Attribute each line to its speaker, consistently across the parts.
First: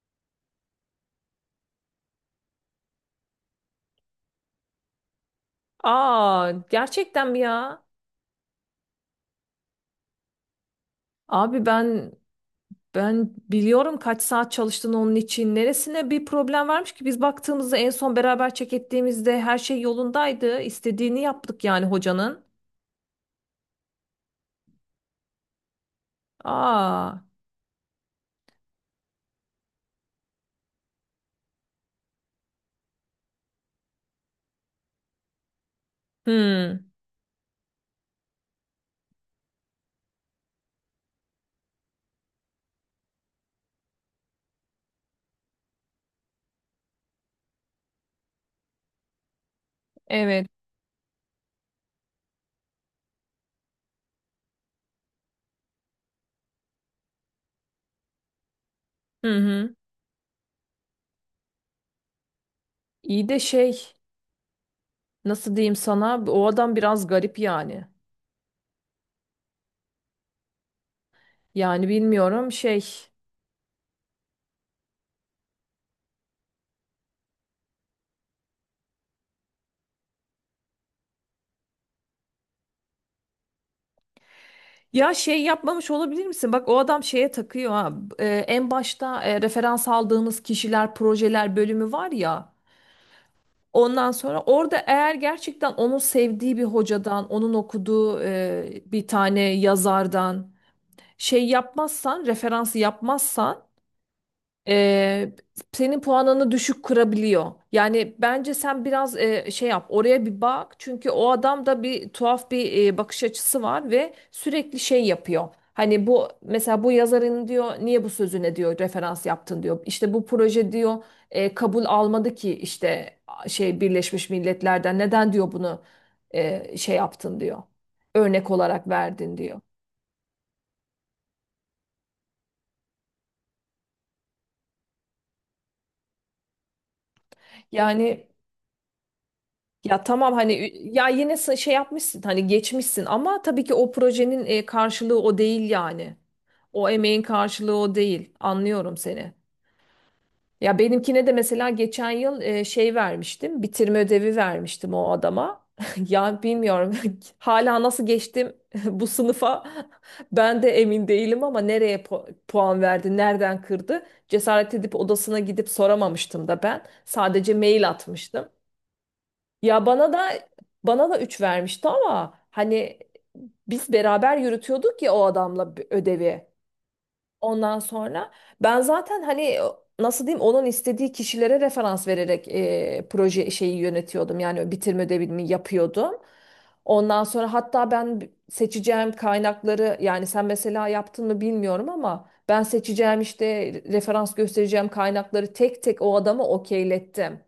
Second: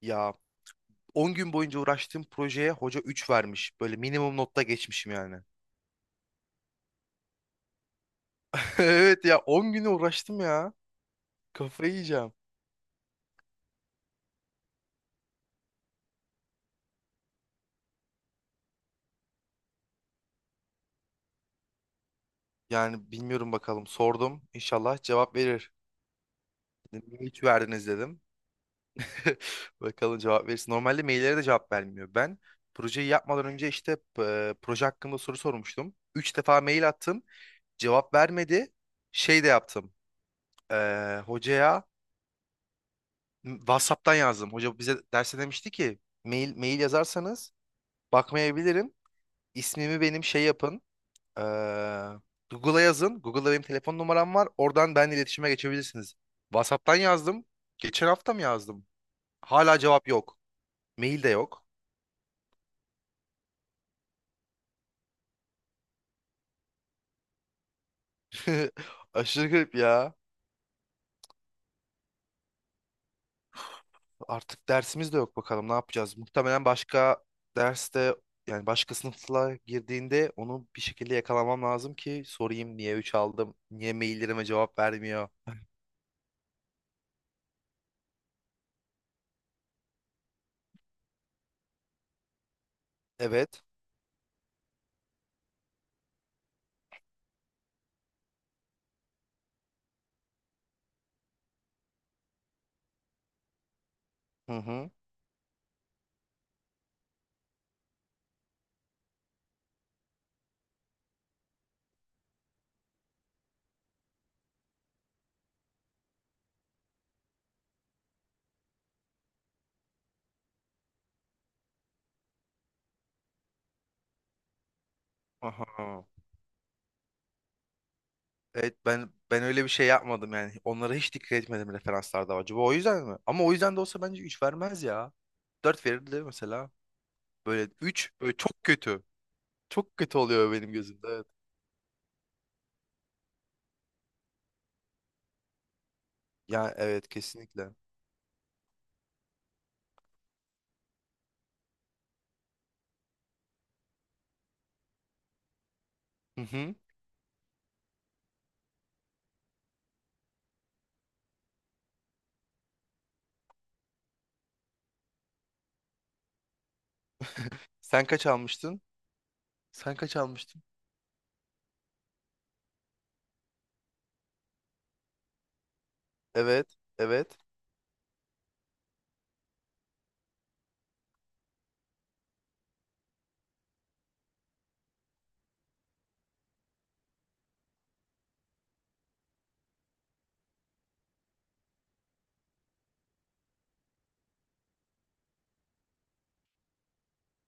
Speaker 1: Ya 10 gün boyunca uğraştığım projeye hoca 3 vermiş. Böyle minimum notta geçmişim yani.
Speaker 2: Aa, gerçekten mi ya?
Speaker 1: Evet ya 10 güne uğraştım ya.
Speaker 2: Abi
Speaker 1: Kafayı
Speaker 2: ben
Speaker 1: yiyeceğim.
Speaker 2: ben biliyorum kaç saat çalıştın onun için. Neresine bir problem varmış ki biz baktığımızda en son beraber çek ettiğimizde her şey yolundaydı. İstediğini yaptık yani hocanın.
Speaker 1: Yani bilmiyorum bakalım sordum. İnşallah cevap verir. Dedim,
Speaker 2: Aa,
Speaker 1: niye 3 verdiniz dedim. Bakalım cevap verirsin. Normalde maillere de cevap vermiyor. Ben projeyi yapmadan önce işte proje hakkında soru sormuştum. Üç defa
Speaker 2: hmm,
Speaker 1: mail attım. Cevap vermedi. Şey de yaptım. E, hocaya WhatsApp'tan yazdım. Hoca bize derse demişti ki mail mail yazarsanız bakmayabilirim. İsmimi benim şey
Speaker 2: evet.
Speaker 1: yapın. Ee, Google'a yazın. Google'da benim telefon numaram var. Oradan benimle iletişime geçebilirsiniz. WhatsApp'tan yazdım. Geçen hafta mı yazdım?
Speaker 2: Hı hı.
Speaker 1: Hala cevap yok. Mail de yok.
Speaker 2: İyi de şey nasıl diyeyim sana o adam biraz garip yani.
Speaker 1: Aşırı garip ya.
Speaker 2: Yani bilmiyorum şey.
Speaker 1: Artık dersimiz de yok bakalım ne yapacağız. Muhtemelen başka derste yani başka sınıfla girdiğinde onu bir şekilde yakalamam lazım ki sorayım niye 3 aldım, niye maillerime cevap
Speaker 2: Ya
Speaker 1: vermiyor.
Speaker 2: şey yapmamış olabilir misin? Bak o adam şeye takıyor ha. En başta referans aldığımız kişiler, projeler bölümü var ya.
Speaker 1: Evet.
Speaker 2: Ondan sonra orada eğer gerçekten onun sevdiği bir hocadan, onun okuduğu bir tane yazardan şey yapmazsan, referans yapmazsan
Speaker 1: Hı hı.
Speaker 2: e, senin puanını düşük kırabiliyor. Yani bence sen biraz şey yap, oraya bir bak. Çünkü o adam da bir tuhaf bir bakış açısı var ve sürekli şey yapıyor. Hani bu mesela bu yazarın diyor niye bu sözüne diyor referans yaptın diyor. İşte bu proje diyor kabul almadı ki işte şey Birleşmiş Milletler'den neden diyor bunu
Speaker 1: Aha.
Speaker 2: şey yaptın diyor. Örnek
Speaker 1: Evet
Speaker 2: olarak
Speaker 1: ben
Speaker 2: verdin
Speaker 1: ben
Speaker 2: diyor.
Speaker 1: öyle bir şey yapmadım yani. Onlara hiç dikkat etmedim referanslarda acaba. O yüzden mi? Ama o yüzden de olsa bence 3 vermez ya. Dört verirdi mesela. Böyle 3
Speaker 2: Yani
Speaker 1: böyle çok kötü. Çok
Speaker 2: ya
Speaker 1: kötü
Speaker 2: tamam
Speaker 1: oluyor
Speaker 2: hani
Speaker 1: benim gözümde.
Speaker 2: ya
Speaker 1: Evet.
Speaker 2: yine şey yapmışsın hani geçmişsin ama tabii ki o projenin karşılığı o değil yani.
Speaker 1: Ya
Speaker 2: O
Speaker 1: evet
Speaker 2: emeğin
Speaker 1: kesinlikle.
Speaker 2: karşılığı o değil. Anlıyorum seni. Ya benimkine de mesela geçen yıl şey vermiştim. Bitirme ödevi vermiştim o adama. Ya
Speaker 1: Hı hı.
Speaker 2: bilmiyorum hala nasıl geçtim bu sınıfa ben de emin değilim ama nereye puan verdi, nereden kırdı? Cesaret edip odasına gidip soramamıştım da ben. Sadece mail
Speaker 1: Sen kaç
Speaker 2: atmıştım.
Speaker 1: almıştın?
Speaker 2: Ya
Speaker 1: Sen
Speaker 2: bana
Speaker 1: kaç
Speaker 2: da
Speaker 1: almıştın?
Speaker 2: bana da 3 vermişti ama hani biz beraber yürütüyorduk ya o adamla bir ödevi.
Speaker 1: Evet. Evet.
Speaker 2: Ondan sonra ben zaten hani nasıl diyeyim onun istediği kişilere referans vererek proje şeyi yönetiyordum. Yani bitirme ödevini yapıyordum. Ondan sonra hatta ben seçeceğim kaynakları yani sen mesela yaptın mı bilmiyorum ama ben seçeceğim işte referans göstereceğim kaynakları tek tek o adama okeylettim.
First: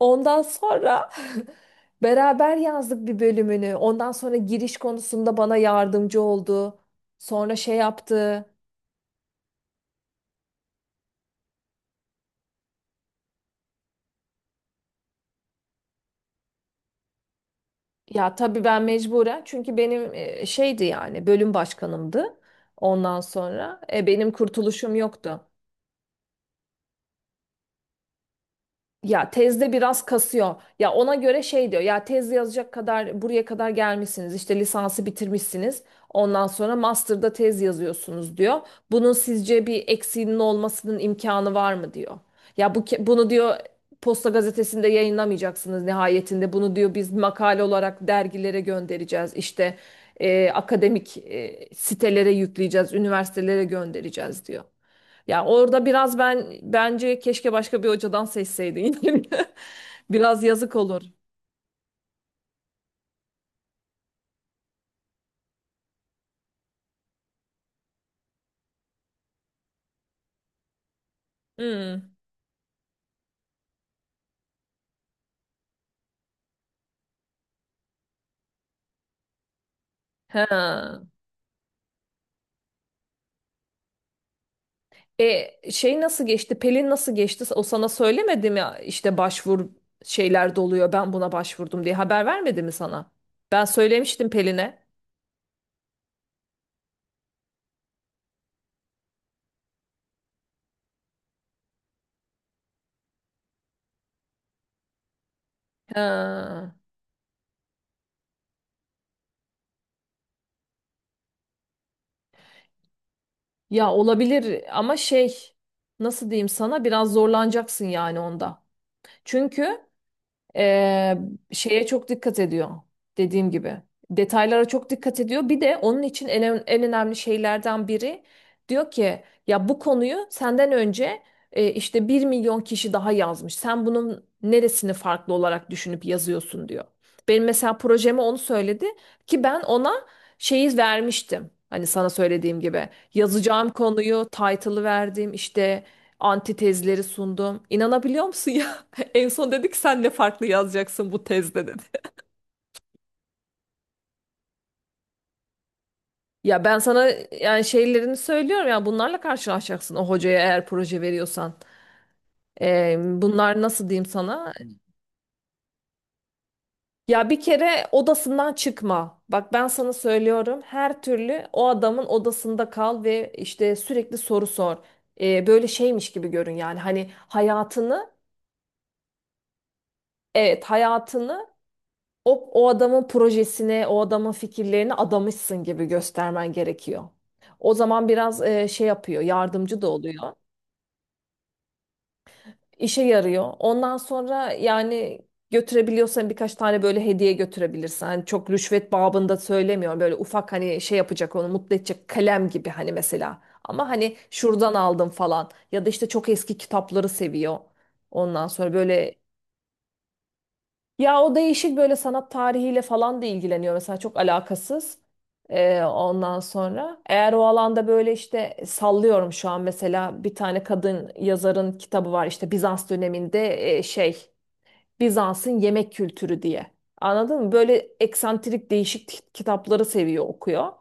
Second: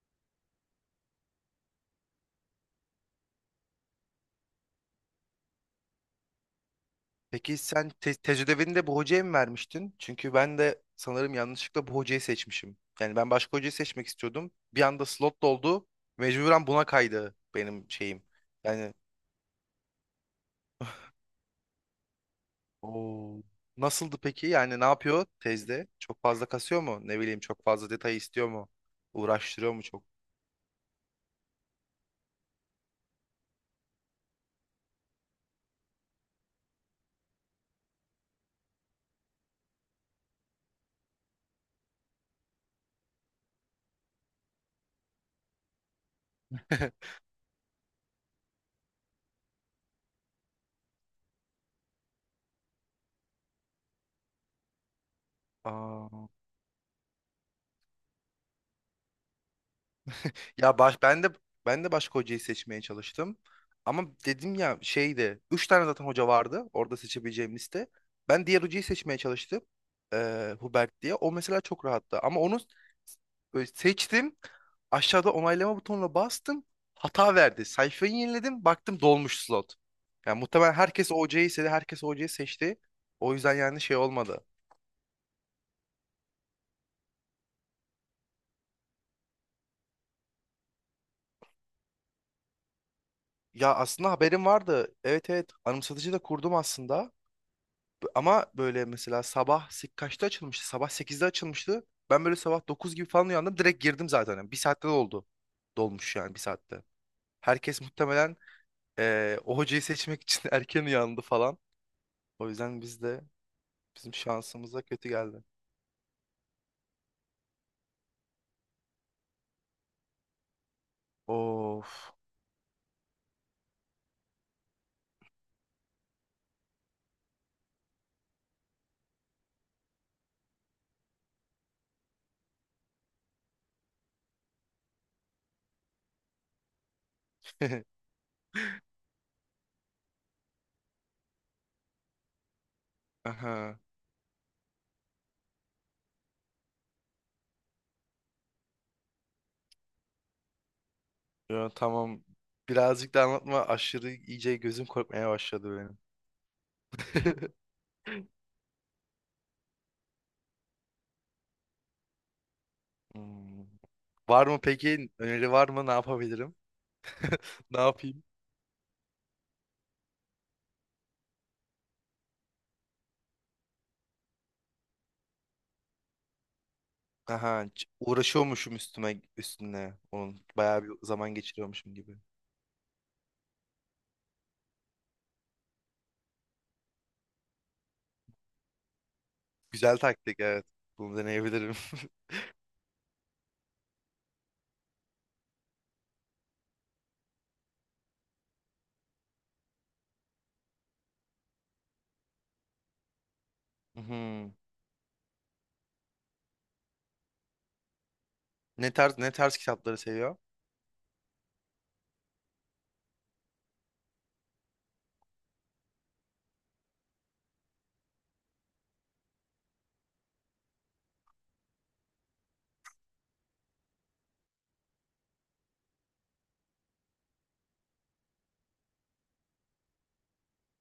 Speaker 2: Ondan sonra beraber yazdık bir bölümünü. Ondan sonra giriş konusunda bana yardımcı oldu. Sonra
Speaker 1: Peki
Speaker 2: şey
Speaker 1: sen
Speaker 2: yaptı.
Speaker 1: tecrübeni de bu hocaya mı vermiştin? Çünkü ben de sanırım yanlışlıkla bu hocayı seçmişim. Yani ben başka hocayı seçmek istiyordum. Bir anda slot doldu. Mecburen buna kaydı benim şeyim.
Speaker 2: Ya tabii ben
Speaker 1: Yani
Speaker 2: mecburen çünkü benim şeydi yani bölüm başkanımdı. Ondan
Speaker 1: Oo.
Speaker 2: sonra
Speaker 1: Nasıldı
Speaker 2: benim
Speaker 1: peki? Yani ne
Speaker 2: kurtuluşum
Speaker 1: yapıyor
Speaker 2: yoktu.
Speaker 1: tezde? Çok fazla kasıyor mu? Ne bileyim çok fazla detay istiyor mu?
Speaker 2: Ya tezde
Speaker 1: Uğraştırıyor mu çok?
Speaker 2: biraz kasıyor. Ya ona göre şey diyor. Ya tez yazacak kadar buraya kadar gelmişsiniz. İşte lisansı bitirmişsiniz. Ondan sonra master'da tez yazıyorsunuz diyor. Bunun sizce bir eksiğinin olmasının imkanı var mı diyor. Ya bu bunu diyor Posta gazetesinde yayınlamayacaksınız nihayetinde. Bunu diyor biz makale olarak dergilere göndereceğiz. İşte akademik sitelere yükleyeceğiz, üniversitelere göndereceğiz diyor. Ya orada biraz
Speaker 1: Aa.
Speaker 2: ben bence keşke başka bir hocadan seçseydin. Biraz yazık
Speaker 1: Ya
Speaker 2: olur.
Speaker 1: baş, ben de başka hocayı seçmeye çalıştım. Ama dedim ya şeydi. Üç tane zaten hoca vardı orada seçebileceğim liste. Ben diğer hocayı seçmeye çalıştım. Hubert diye. O mesela çok
Speaker 2: Hmm.
Speaker 1: rahattı. Ama onu böyle seçtim. Aşağıda onaylama butonuna bastım. Hata verdi. Sayfayı yeniledim. Baktım dolmuş slot. Yani muhtemelen
Speaker 2: Ha.
Speaker 1: herkes o hocayı istedi. Herkes o hocayı seçti. O yüzden yani şey olmadı.
Speaker 2: Şey nasıl geçti? Pelin nasıl geçti? O sana söylemedi mi? İşte başvur şeyler doluyor. Ben buna başvurdum diye haber vermedi mi sana? Ben
Speaker 1: Ya aslında
Speaker 2: söylemiştim
Speaker 1: haberim
Speaker 2: Pelin'e.
Speaker 1: vardı. Evet evet anımsatıcı da kurdum aslında. Ama böyle mesela sabah kaçta açılmıştı? Sabah sekizde açılmıştı. Ben böyle sabah 9 gibi falan uyandım. Direkt girdim zaten. Yani bir saatte de oldu. Dolmuş yani bir
Speaker 2: Ha.
Speaker 1: saatte. Herkes muhtemelen o hocayı seçmek için erken uyandı falan. O yüzden biz de
Speaker 2: Ya
Speaker 1: bizim
Speaker 2: olabilir
Speaker 1: şansımıza
Speaker 2: ama
Speaker 1: kötü geldi.
Speaker 2: şey nasıl diyeyim sana biraz zorlanacaksın yani onda. Çünkü Ee, şeye çok
Speaker 1: Of.
Speaker 2: dikkat ediyor dediğim gibi. Detaylara çok dikkat ediyor. Bir de onun için en önemli şeylerden biri diyor ki ya bu konuyu senden önce işte 1 milyon kişi daha yazmış. Sen bunun neresini farklı olarak düşünüp yazıyorsun diyor. Benim mesela projeme onu söyledi ki ben ona şeyi vermiştim. Hani sana söylediğim gibi yazacağım
Speaker 1: Aha.
Speaker 2: konuyu, title'ı verdim, işte antitezleri sundum. İnanabiliyor musun? En son dedik sen ne farklı yazacaksın bu tezde
Speaker 1: Ya,
Speaker 2: dedi.
Speaker 1: tamam. Birazcık da anlatma. Aşırı iyice gözüm korkmaya başladı benim.
Speaker 2: Ya ben sana yani şeylerini söylüyorum ya bunlarla karşılaşacaksın o hocaya eğer proje veriyorsan. Bunlar
Speaker 1: Hmm.
Speaker 2: nasıl diyeyim
Speaker 1: Var
Speaker 2: sana?
Speaker 1: mı peki? Öneri var mı? Ne yapabilirim?
Speaker 2: Ya bir
Speaker 1: Ne
Speaker 2: kere
Speaker 1: yapayım?
Speaker 2: odasından çıkma. Bak ben sana söylüyorum her türlü o adamın odasında kal ve işte sürekli soru sor. Böyle şeymiş gibi görün yani hani
Speaker 1: Aha,
Speaker 2: hayatını
Speaker 1: uğraşıyormuşum üstüme üstüne. Onun
Speaker 2: evet
Speaker 1: bayağı bir zaman
Speaker 2: hayatını
Speaker 1: geçiriyormuşum gibi.
Speaker 2: o adamın projesine, o adamın fikirlerine adamışsın gibi göstermen gerekiyor. O zaman biraz şey yapıyor, yardımcı da
Speaker 1: Güzel
Speaker 2: oluyor.
Speaker 1: taktik evet. Bunu deneyebilirim.
Speaker 2: İşe yarıyor. Ondan sonra yani götürebiliyorsan birkaç tane böyle hediye götürebilirsin. Hani çok rüşvet babında söylemiyorum. Böyle ufak hani şey yapacak onu mutlu edecek kalem gibi hani mesela. Ama hani
Speaker 1: Mhm.
Speaker 2: şuradan aldım falan. Ya da işte çok eski kitapları seviyor. Ondan sonra böyle
Speaker 1: Ne tarz kitapları seviyor?
Speaker 2: ya o değişik böyle sanat tarihiyle falan da ilgileniyor mesela çok alakasız. Ondan sonra eğer o alanda böyle işte sallıyorum şu an mesela bir tane kadın yazarın kitabı var işte Bizans döneminde şey Bizans'ın yemek kültürü diye. Anladın mı? Böyle eksantrik değişik kitapları seviyor okuyor.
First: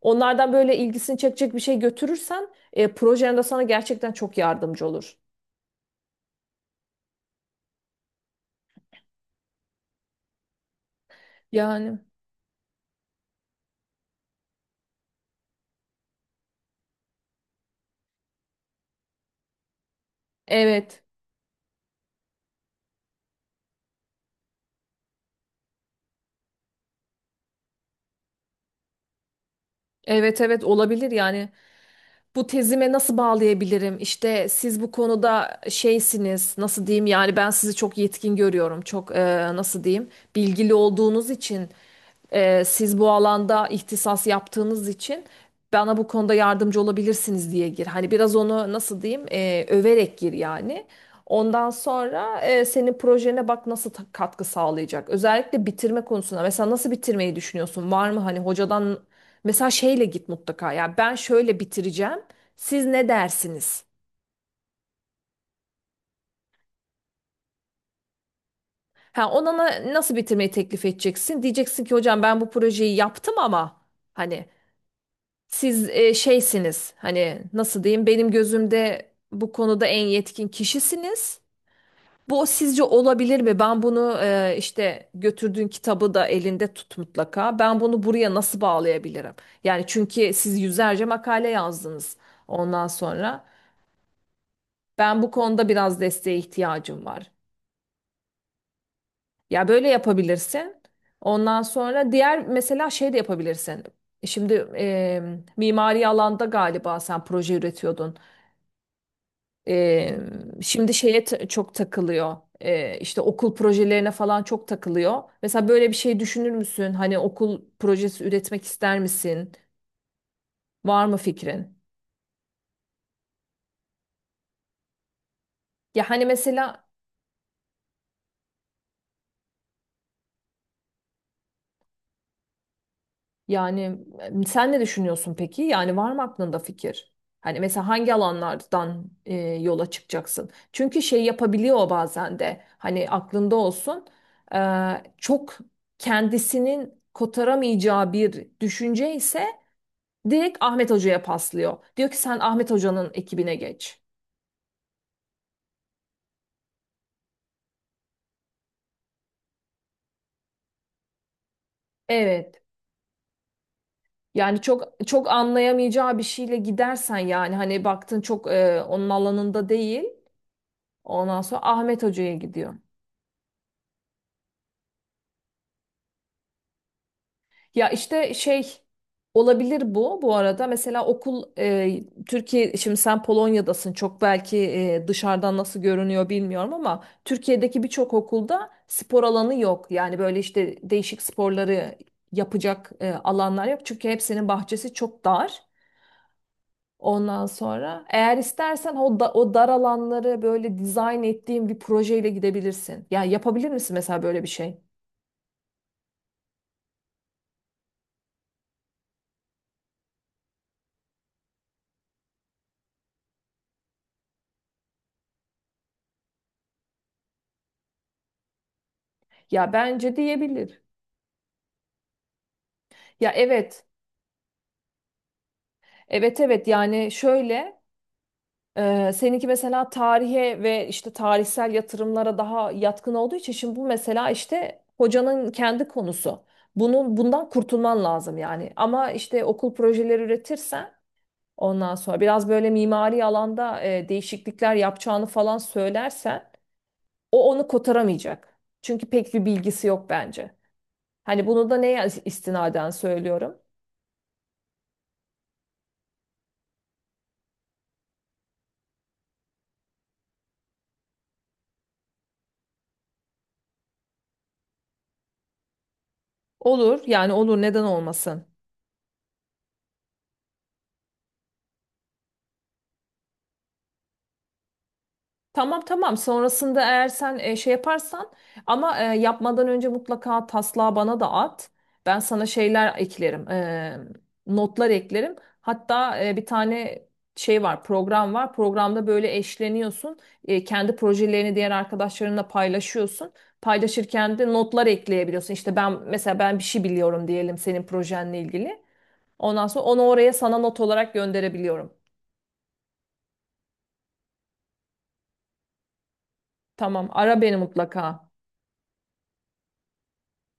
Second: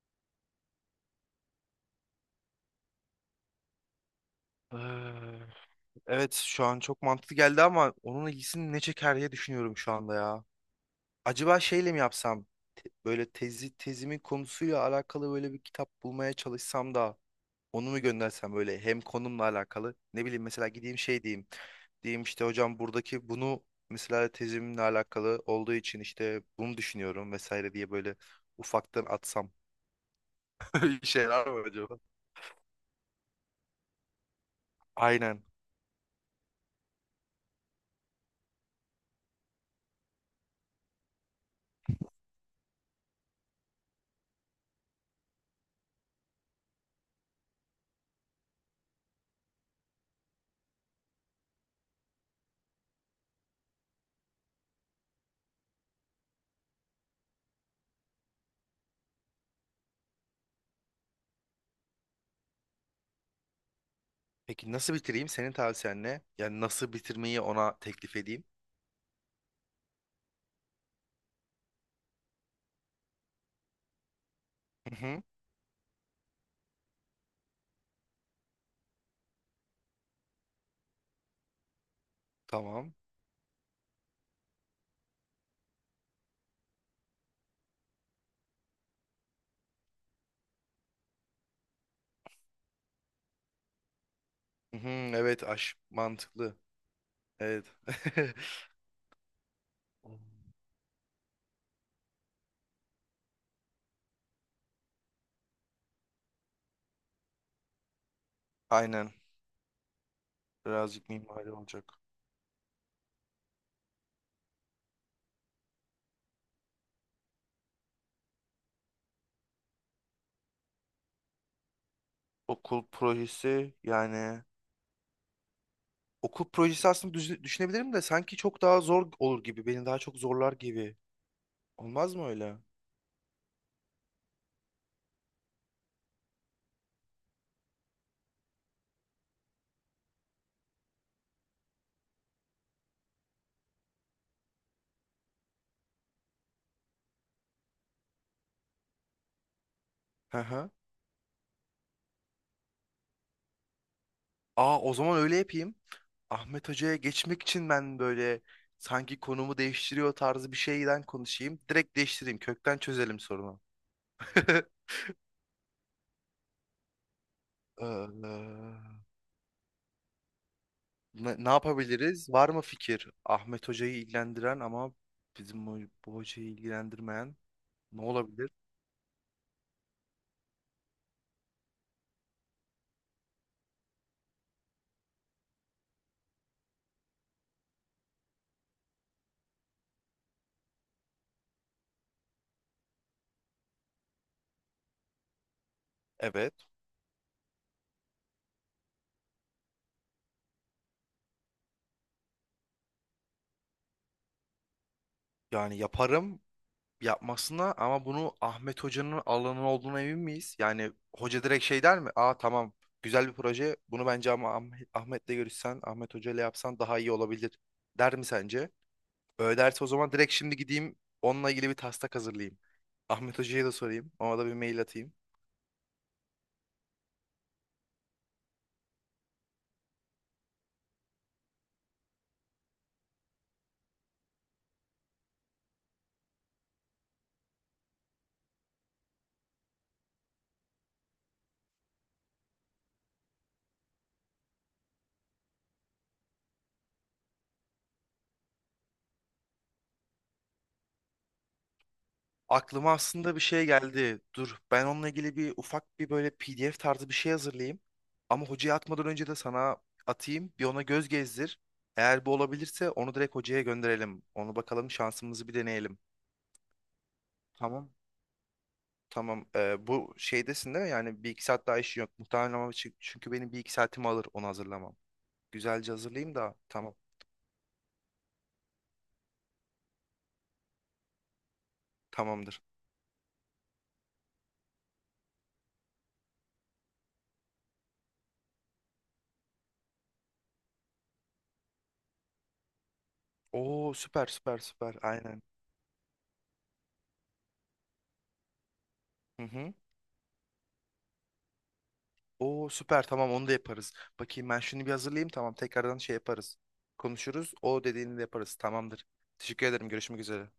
Speaker 2: Onlardan böyle ilgisini çekecek bir şey götürürsen projende sana gerçekten çok yardımcı olur.
Speaker 1: Eee, Evet şu an çok mantıklı geldi ama onun ilgisini ne çeker diye düşünüyorum şu anda ya. Acaba şeyle
Speaker 2: Yani
Speaker 1: mi yapsam? Böyle tezimin konusuyla alakalı böyle bir kitap bulmaya çalışsam da onu mu göndersem böyle hem konumla alakalı ne bileyim mesela gideyim
Speaker 2: evet.
Speaker 1: şey diyeyim. Diyeyim işte hocam buradaki bunu mesela tezimle alakalı olduğu için işte bunu düşünüyorum vesaire diye böyle ufaktan atsam.
Speaker 2: Evet evet
Speaker 1: Bir
Speaker 2: olabilir
Speaker 1: şeyler
Speaker 2: yani.
Speaker 1: mi acaba?
Speaker 2: Bu tezime nasıl bağlayabilirim? İşte siz bu
Speaker 1: Aynen.
Speaker 2: konuda şeysiniz, nasıl diyeyim? Yani ben sizi çok yetkin görüyorum, çok nasıl diyeyim? Bilgili olduğunuz için, siz bu alanda ihtisas yaptığınız için bana bu konuda yardımcı olabilirsiniz diye gir. Hani biraz onu nasıl diyeyim? Överek gir yani. Ondan sonra senin projene bak nasıl katkı sağlayacak. Özellikle bitirme konusunda. Mesela nasıl bitirmeyi düşünüyorsun? Var mı hani hocadan mesela şeyle git mutlaka. Ya ben şöyle bitireceğim. Siz ne dersiniz?
Speaker 1: Peki nasıl bitireyim? Senin tavsiyen ne? Yani nasıl bitirmeyi ona teklif edeyim?
Speaker 2: Ha, ona nasıl bitirmeyi teklif edeceksin? Diyeceksin ki hocam ben bu projeyi yaptım ama hani
Speaker 1: Hı hı,
Speaker 2: siz şeysiniz. Hani nasıl diyeyim? Benim gözümde bu konuda en yetkin kişisiniz. Bu sizce
Speaker 1: tamam.
Speaker 2: olabilir mi? Ben bunu işte götürdüğün kitabı da elinde tut mutlaka. Ben bunu buraya nasıl bağlayabilirim? Yani çünkü siz yüzlerce makale yazdınız ondan sonra.
Speaker 1: Hı hı,
Speaker 2: Ben bu
Speaker 1: evet
Speaker 2: konuda
Speaker 1: aş
Speaker 2: biraz desteğe
Speaker 1: mantıklı.
Speaker 2: ihtiyacım var.
Speaker 1: Evet.
Speaker 2: Ya böyle yapabilirsin. Ondan sonra diğer mesela şey de yapabilirsin. Şimdi mimari alanda galiba sen proje üretiyordun.
Speaker 1: Aynen.
Speaker 2: E, şimdi
Speaker 1: Birazcık
Speaker 2: şeye
Speaker 1: mimari
Speaker 2: çok
Speaker 1: olacak.
Speaker 2: takılıyor. İşte okul projelerine falan çok takılıyor. Mesela böyle bir şey düşünür müsün? Hani okul projesi üretmek ister misin? Var mı fikrin?
Speaker 1: Okul projesi yani
Speaker 2: Ya hani
Speaker 1: okul
Speaker 2: mesela
Speaker 1: projesi aslında düşünebilirim de sanki çok daha zor olur gibi. Beni daha çok zorlar gibi. Olmaz mı öyle?
Speaker 2: yani sen ne düşünüyorsun peki? Yani var mı aklında fikir? Hani mesela hangi alanlardan yola çıkacaksın? Çünkü şey yapabiliyor o bazen de. Hani aklında olsun. e, Çok kendisinin kotaramayacağı bir düşünce ise
Speaker 1: Hı
Speaker 2: direkt
Speaker 1: hı.
Speaker 2: Ahmet Hoca'ya paslıyor. Diyor ki sen Ahmet Hoca'nın ekibine geç.
Speaker 1: Aa o zaman öyle yapayım. Ahmet Hoca'ya geçmek için ben böyle sanki konumu değiştiriyor tarzı bir şeyden konuşayım. Direkt değiştireyim.
Speaker 2: Evet.
Speaker 1: Kökten çözelim sorunu.
Speaker 2: Yani çok çok anlayamayacağı bir şeyle gidersen yani hani baktın çok
Speaker 1: Ee,
Speaker 2: onun alanında değil. Ondan
Speaker 1: ne
Speaker 2: sonra Ahmet
Speaker 1: yapabiliriz?
Speaker 2: Hoca'ya
Speaker 1: Var mı
Speaker 2: gidiyor.
Speaker 1: fikir? Ahmet Hoca'yı ilgilendiren ama bizim bu, bu hocayı ilgilendirmeyen
Speaker 2: Ya
Speaker 1: ne
Speaker 2: işte
Speaker 1: olabilir?
Speaker 2: şey olabilir bu arada. Mesela okul Türkiye şimdi sen Polonya'dasın çok belki dışarıdan nasıl görünüyor bilmiyorum ama Türkiye'deki birçok okulda spor alanı yok. Yani böyle işte değişik sporları yapacak alanlar yok. Çünkü hepsinin bahçesi çok dar.
Speaker 1: Evet.
Speaker 2: Ondan sonra eğer istersen o dar alanları böyle dizayn ettiğin bir projeyle gidebilirsin. Ya yapabilir misin mesela böyle bir şey?
Speaker 1: Yani yaparım yapmasına ama bunu Ahmet Hoca'nın alanı olduğuna emin miyiz? Yani hoca direkt şey der mi? Aa tamam güzel bir proje bunu bence ama Ahmet'le görüşsen Ahmet Hoca ile yapsan daha iyi olabilir der mi sence? Öyle
Speaker 2: Ya
Speaker 1: derse o zaman
Speaker 2: bence
Speaker 1: direkt şimdi
Speaker 2: diyebilir.
Speaker 1: gideyim onunla ilgili bir taslak hazırlayayım.
Speaker 2: Ya
Speaker 1: Ahmet Hoca'ya da
Speaker 2: evet.
Speaker 1: sorayım ona da bir mail atayım.
Speaker 2: Evet evet yani şöyle seninki mesela tarihe ve işte tarihsel yatırımlara daha yatkın olduğu için şimdi bu mesela işte hocanın kendi konusu. Bunun bundan kurtulman lazım yani. Ama işte okul projeleri üretirsen ondan sonra biraz böyle mimari alanda değişiklikler yapacağını falan söylersen o onu kotaramayacak. Çünkü pek bir bilgisi yok bence. Hani bunu da neye istinaden
Speaker 1: Aklıma aslında bir
Speaker 2: söylüyorum?
Speaker 1: şey geldi. Dur, ben onunla ilgili bir ufak böyle PDF tarzı bir şey hazırlayayım. Ama hocaya atmadan önce de sana atayım. Bir ona göz gezdir. Eğer bu olabilirse onu direkt hocaya gönderelim. Onu bakalım şansımızı bir deneyelim.
Speaker 2: Olur yani olur neden
Speaker 1: Tamam.
Speaker 2: olmasın?
Speaker 1: Tamam. Bu şeydesin değil mi? Yani bir iki saat daha işin yok. Muhtemelen ama çünkü benim bir iki saatimi alır onu hazırlamam.
Speaker 2: Tamam
Speaker 1: Güzelce
Speaker 2: tamam.
Speaker 1: hazırlayayım da.
Speaker 2: Sonrasında
Speaker 1: Tamam.
Speaker 2: eğer sen şey yaparsan ama yapmadan önce mutlaka taslağı bana da at. Ben sana
Speaker 1: Tamamdır.
Speaker 2: şeyler eklerim. Notlar eklerim. Hatta bir tane şey var, program var. Programda böyle eşleniyorsun. Kendi projelerini diğer arkadaşlarınla paylaşıyorsun.
Speaker 1: Oo süper
Speaker 2: Paylaşırken de
Speaker 1: süper
Speaker 2: notlar
Speaker 1: süper. Aynen.
Speaker 2: ekleyebiliyorsun. İşte ben mesela ben bir şey biliyorum diyelim senin projenle ilgili.
Speaker 1: Hı
Speaker 2: Ondan
Speaker 1: hı.
Speaker 2: sonra onu oraya sana not olarak gönderebiliyorum.
Speaker 1: Oo süper tamam onu da yaparız. Bakayım ben şunu bir hazırlayayım tamam tekrardan şey yaparız.
Speaker 2: Tamam, ara
Speaker 1: Konuşuruz.
Speaker 2: beni
Speaker 1: O
Speaker 2: mutlaka.
Speaker 1: dediğini de yaparız. Tamamdır. Teşekkür ederim. Görüşmek üzere.